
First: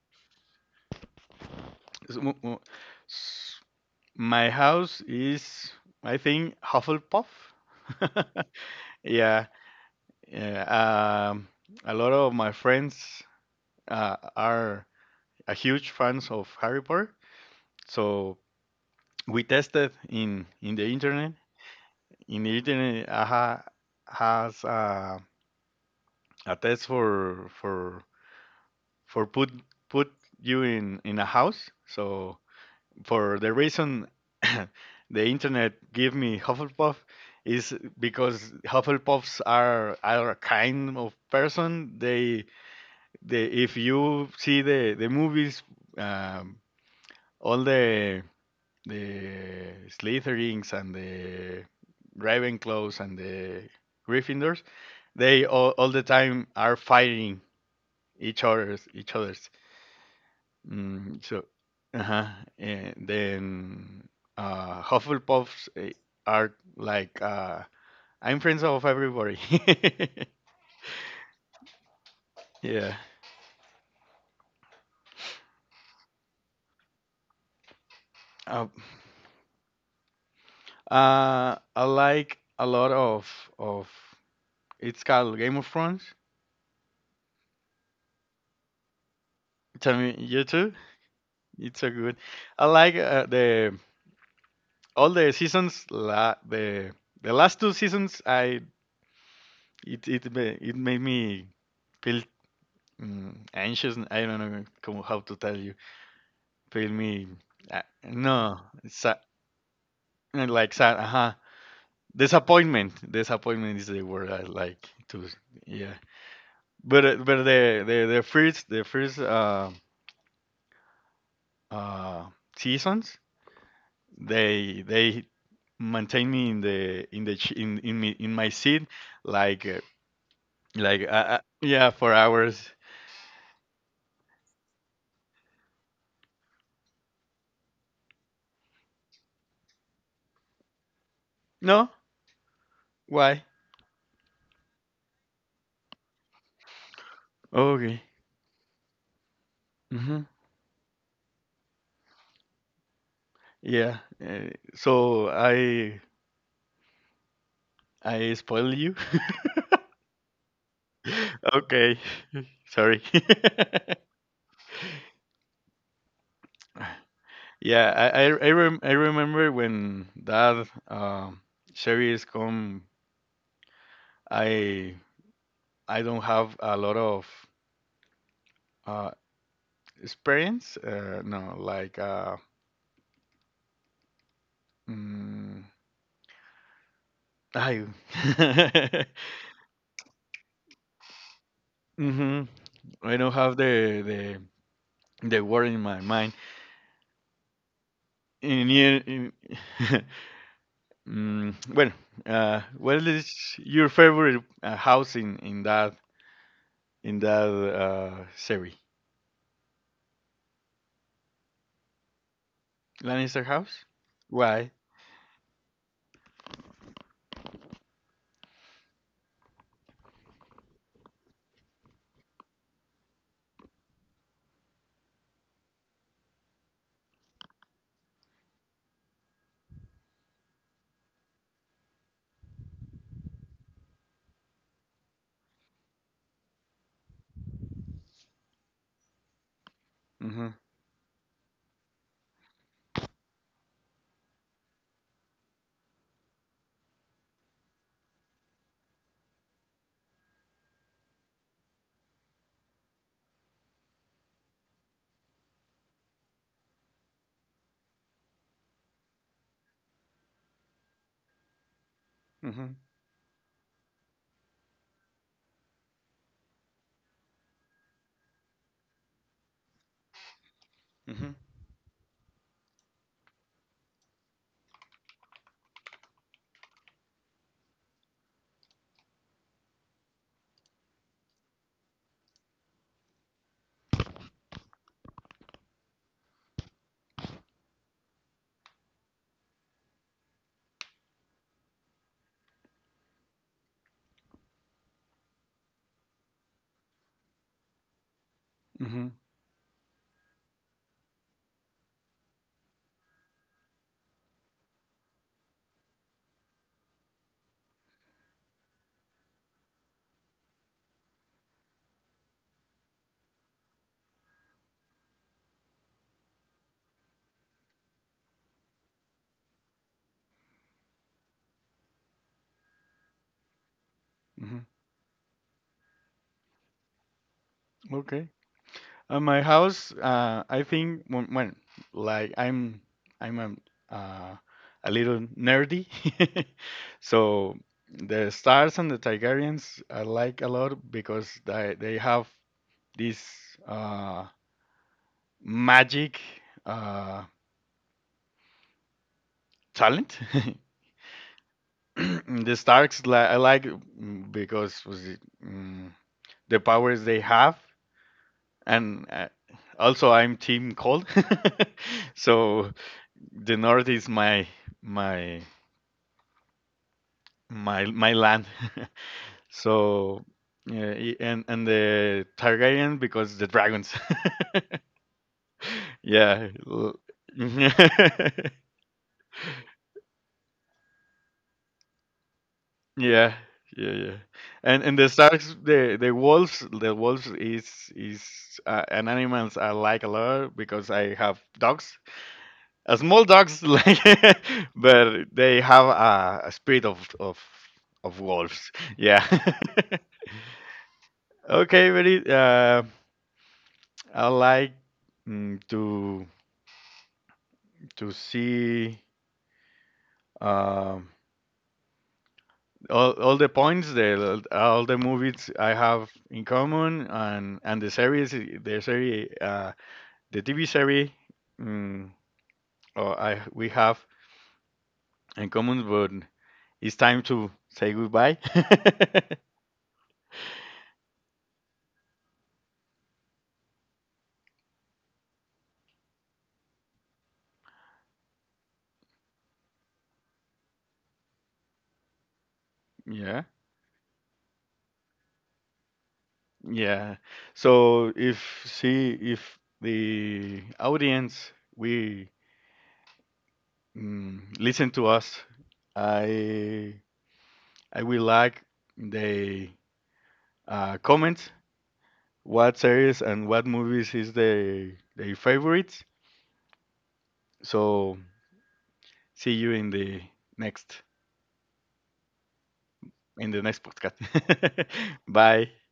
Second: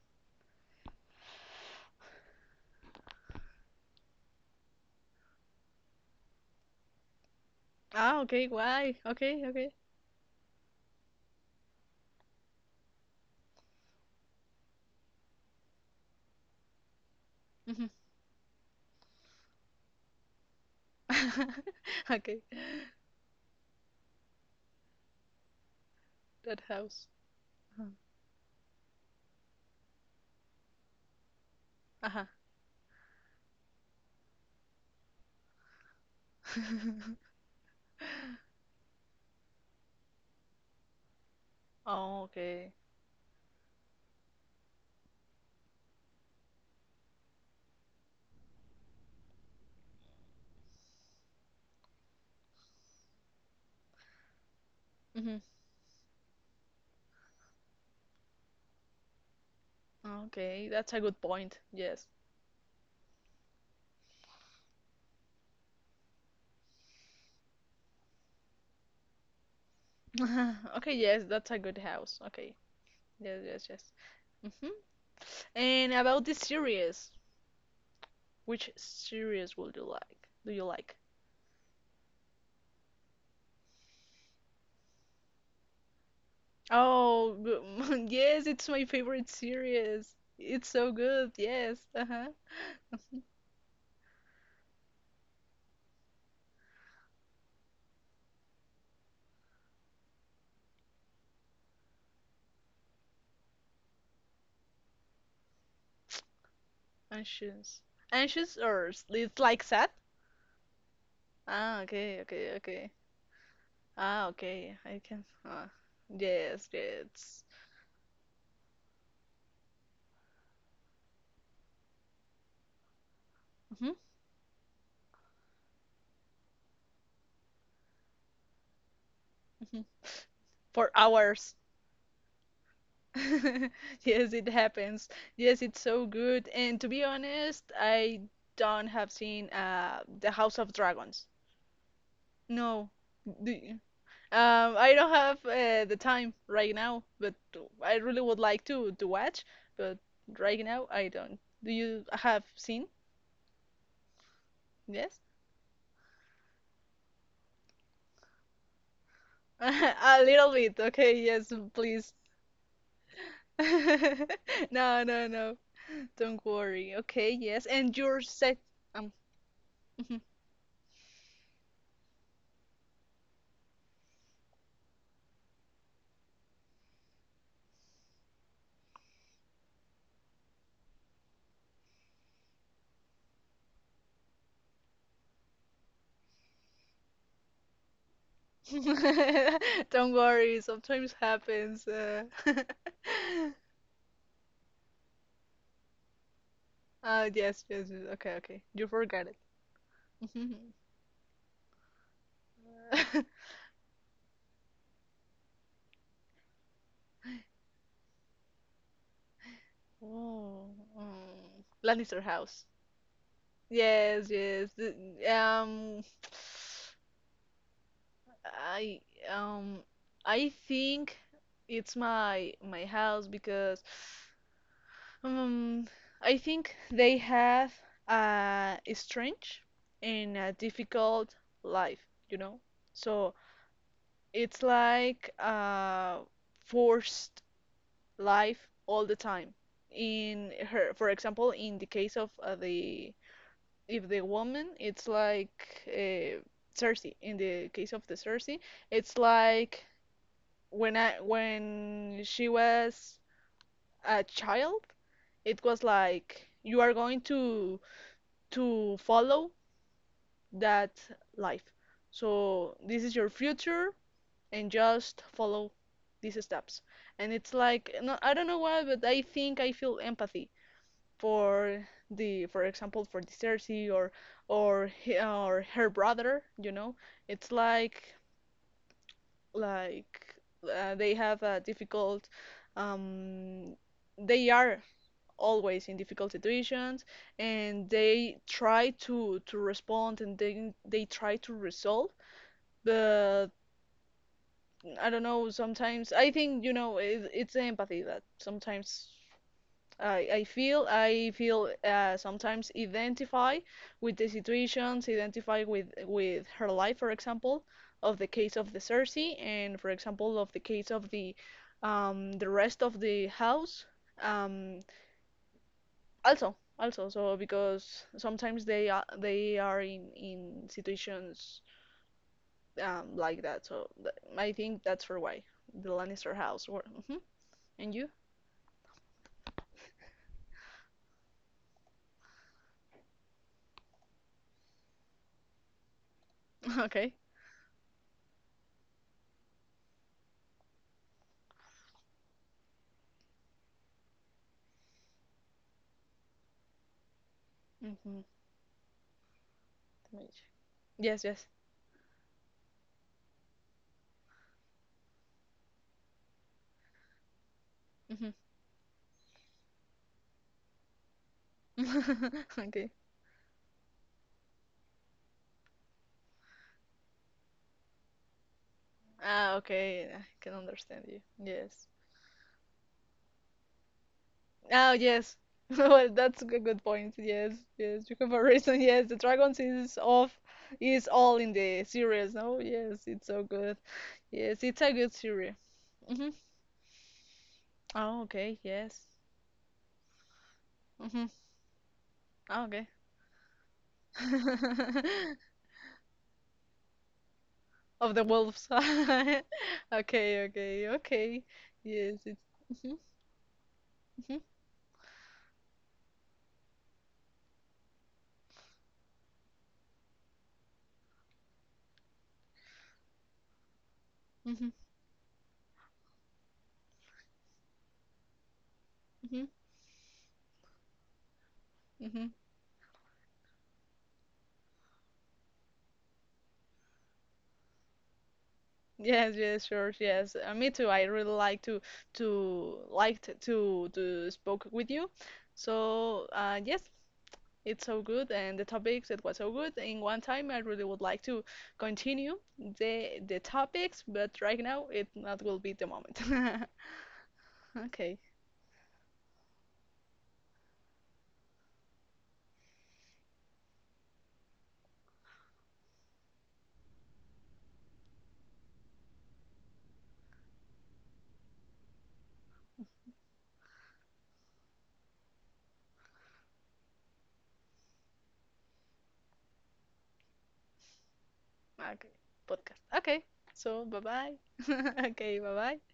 [SPEAKER 1] So, mo- mo- s- My house is, I think, Hufflepuff.
[SPEAKER 2] Ah, okay. Why?
[SPEAKER 1] Yeah,
[SPEAKER 2] Okay, okay.
[SPEAKER 1] yeah. Um, a lot of my friends are a huge fans of Harry Potter,
[SPEAKER 2] Mm-hmm.
[SPEAKER 1] so we tested in the internet.
[SPEAKER 2] Okay,
[SPEAKER 1] In the internet, AHA has a
[SPEAKER 2] that
[SPEAKER 1] test
[SPEAKER 2] house.
[SPEAKER 1] for
[SPEAKER 2] Uh-huh.
[SPEAKER 1] for for put put you in a house. So for the reason the internet give me Hufflepuff is because Hufflepuffs are a kind of person.
[SPEAKER 2] Oh,
[SPEAKER 1] They
[SPEAKER 2] okay.
[SPEAKER 1] they if you see the movies, um, all the Slytherins and the Ravenclaws and the Gryffindors,
[SPEAKER 2] hmm
[SPEAKER 1] all the time are fighting each other's.
[SPEAKER 2] Okay, that's a good
[SPEAKER 1] Mm, so,
[SPEAKER 2] point. Yes.
[SPEAKER 1] uh-huh. And then Hufflepuffs are like I'm friends of everybody.
[SPEAKER 2] Okay, yes, that's a good house. Okay.
[SPEAKER 1] Yeah.
[SPEAKER 2] Yes, yes, yes. hmm And about the series,
[SPEAKER 1] Uh,
[SPEAKER 2] which series would you like? Do you like?
[SPEAKER 1] I like a lot of it's called Game of Thrones.
[SPEAKER 2] Oh, good. Yes, it's my favorite
[SPEAKER 1] Tell
[SPEAKER 2] series.
[SPEAKER 1] me, you
[SPEAKER 2] It's
[SPEAKER 1] too?
[SPEAKER 2] so good. Yes.
[SPEAKER 1] It's so good.
[SPEAKER 2] Uh-huh.
[SPEAKER 1] I like the all the seasons. The last two seasons, I it it ma- it made me feel anxious. I don't know como how to tell Feel me.
[SPEAKER 2] Anxious. Anxious
[SPEAKER 1] No,
[SPEAKER 2] or
[SPEAKER 1] sa
[SPEAKER 2] it's like sad?
[SPEAKER 1] like sad. Uh-huh.
[SPEAKER 2] Ah, okay, okay, okay.
[SPEAKER 1] Disappointment. Disappointment is the
[SPEAKER 2] Ah,
[SPEAKER 1] word I
[SPEAKER 2] okay.
[SPEAKER 1] like
[SPEAKER 2] I can.
[SPEAKER 1] to. Yeah,
[SPEAKER 2] Yes,
[SPEAKER 1] but
[SPEAKER 2] yes.
[SPEAKER 1] the first uh seasons
[SPEAKER 2] hmm
[SPEAKER 1] they maintain me in the ch- in me in my seat like
[SPEAKER 2] hmm For hours.
[SPEAKER 1] yeah for hours.
[SPEAKER 2] Yes, it happens. Yes, it's so good. And to be honest, I don't have seen The House of Dragons.
[SPEAKER 1] No,
[SPEAKER 2] No.
[SPEAKER 1] why?
[SPEAKER 2] Do you- I don't have the time right now, but
[SPEAKER 1] Oh,
[SPEAKER 2] I
[SPEAKER 1] okay.
[SPEAKER 2] really would like to watch, but
[SPEAKER 1] Mm-hmm.
[SPEAKER 2] right now I don't. Do you have seen?
[SPEAKER 1] Yeah. Uh,
[SPEAKER 2] Yes?
[SPEAKER 1] so I spoil you.
[SPEAKER 2] A little bit. Okay, yes,
[SPEAKER 1] Okay.
[SPEAKER 2] please.
[SPEAKER 1] Sorry.
[SPEAKER 2] No, no, no. Don't worry. Okay, yes.
[SPEAKER 1] Yeah,
[SPEAKER 2] And your sec
[SPEAKER 1] I
[SPEAKER 2] um
[SPEAKER 1] remember when that series come. I I don't have a lot of uh experience. No, like mm, I
[SPEAKER 2] Don't worry. Sometimes happens.
[SPEAKER 1] hmm I don't have the word in my mind.
[SPEAKER 2] Yes, yes, yes. Okay, okay.
[SPEAKER 1] In,
[SPEAKER 2] You
[SPEAKER 1] here-
[SPEAKER 2] forgot
[SPEAKER 1] in
[SPEAKER 2] it.
[SPEAKER 1] well, what is your favorite house in that series.
[SPEAKER 2] Oh, mm. Lannister house.
[SPEAKER 1] Lannister House?
[SPEAKER 2] Yes, yes.
[SPEAKER 1] Why?
[SPEAKER 2] The- um I um I think it's my house because Um, I think they have a strange and a difficult life, you know? So it's like a forced life all the time.
[SPEAKER 1] Mm-hmm.
[SPEAKER 2] In her, for example, in the case of the if the woman, it's like Cersei. In the case of the Cersei, it's like when she was a child, it was like you are going to follow that life. So
[SPEAKER 1] Mm-hmm.
[SPEAKER 2] this is your future, and just follow these steps. And it's like no, I don't know why, but I think I feel empathy
[SPEAKER 1] Mm-hmm.
[SPEAKER 2] for the, for example, for the Cersei or he, or her brother. You know, it's like they have a difficult. Um, they are always in difficult situations and they try to respond and they try to resolve but I don't know sometimes I think you know it's empathy that
[SPEAKER 1] Mm-hmm.
[SPEAKER 2] sometimes I feel I feel sometimes identify with the situations, identify with her life, for example, of the case of the Cersei, and for example of the case of the rest of the house. Um, also also so because sometimes they are in situations like that so th I
[SPEAKER 1] Mm-hmm.
[SPEAKER 2] think that's for why the Lannister house were hmm and you
[SPEAKER 1] Okay. At my house, I think when like I'm a, uh, a little nerdy,
[SPEAKER 2] okay,
[SPEAKER 1] so the stars and the Targaryens I like a lot because they have this uh, magic uh,
[SPEAKER 2] mm-hmm,
[SPEAKER 1] talent.
[SPEAKER 2] yes, yes,
[SPEAKER 1] the Starks, I like because was it, mm, the powers they have,
[SPEAKER 2] mm-hmm.
[SPEAKER 1] and also I'm Team Cold, so
[SPEAKER 2] okay.
[SPEAKER 1] the North is my my land.
[SPEAKER 2] Ah, okay,
[SPEAKER 1] so
[SPEAKER 2] I can
[SPEAKER 1] yeah,
[SPEAKER 2] understand you.
[SPEAKER 1] and
[SPEAKER 2] Yes.
[SPEAKER 1] the Targaryen because the dragons.
[SPEAKER 2] Oh yes, well that's a
[SPEAKER 1] yeah,
[SPEAKER 2] good point, yes, yes,
[SPEAKER 1] yeah,
[SPEAKER 2] you have a reason, yes, the dragons is off is all in the series no, yes, it's
[SPEAKER 1] yeah,
[SPEAKER 2] so good.
[SPEAKER 1] yeah.
[SPEAKER 2] Yes, it's a
[SPEAKER 1] And the
[SPEAKER 2] good series.
[SPEAKER 1] Starks, the the
[SPEAKER 2] Mm-hmm.
[SPEAKER 1] wolves, the wolves is
[SPEAKER 2] Oh,
[SPEAKER 1] is
[SPEAKER 2] okay, yes.
[SPEAKER 1] and animals I like a lot because I
[SPEAKER 2] Mm-hmm.
[SPEAKER 1] have dogs.
[SPEAKER 2] Oh, okay.
[SPEAKER 1] Small dogs, like, but they have a spirit of
[SPEAKER 2] Of
[SPEAKER 1] of
[SPEAKER 2] the wolves.
[SPEAKER 1] wolves. Yeah.
[SPEAKER 2] Okay, okay, okay.
[SPEAKER 1] okay,
[SPEAKER 2] Yes,
[SPEAKER 1] very.
[SPEAKER 2] it's. Mhm,
[SPEAKER 1] I
[SPEAKER 2] mhm,
[SPEAKER 1] like mm, to to see um all the points, the
[SPEAKER 2] mhm,
[SPEAKER 1] all the movies I have in common, and the series,
[SPEAKER 2] mhm,
[SPEAKER 1] the TV series, mm,
[SPEAKER 2] mhm.
[SPEAKER 1] oh, I we have in common, but it's time to say goodbye.
[SPEAKER 2] Yes, yes, sure, yes. Me too. I really like to liked to spoke with you. So, yes, it's so good, and the topics it was so good. In one time, I really would like to continue the
[SPEAKER 1] yeah.
[SPEAKER 2] topics, but right now it not will be the moment.
[SPEAKER 1] Yeah. So
[SPEAKER 2] Okay.
[SPEAKER 1] if see if the audience we listen to us, I I will like the comments what series and what movies is the their favorites. So see you next
[SPEAKER 2] Ah, okay, Podcast. Okay,
[SPEAKER 1] in the
[SPEAKER 2] so,
[SPEAKER 1] next
[SPEAKER 2] bye
[SPEAKER 1] podcast.
[SPEAKER 2] bye. Okay, bye
[SPEAKER 1] Bye.
[SPEAKER 2] bye.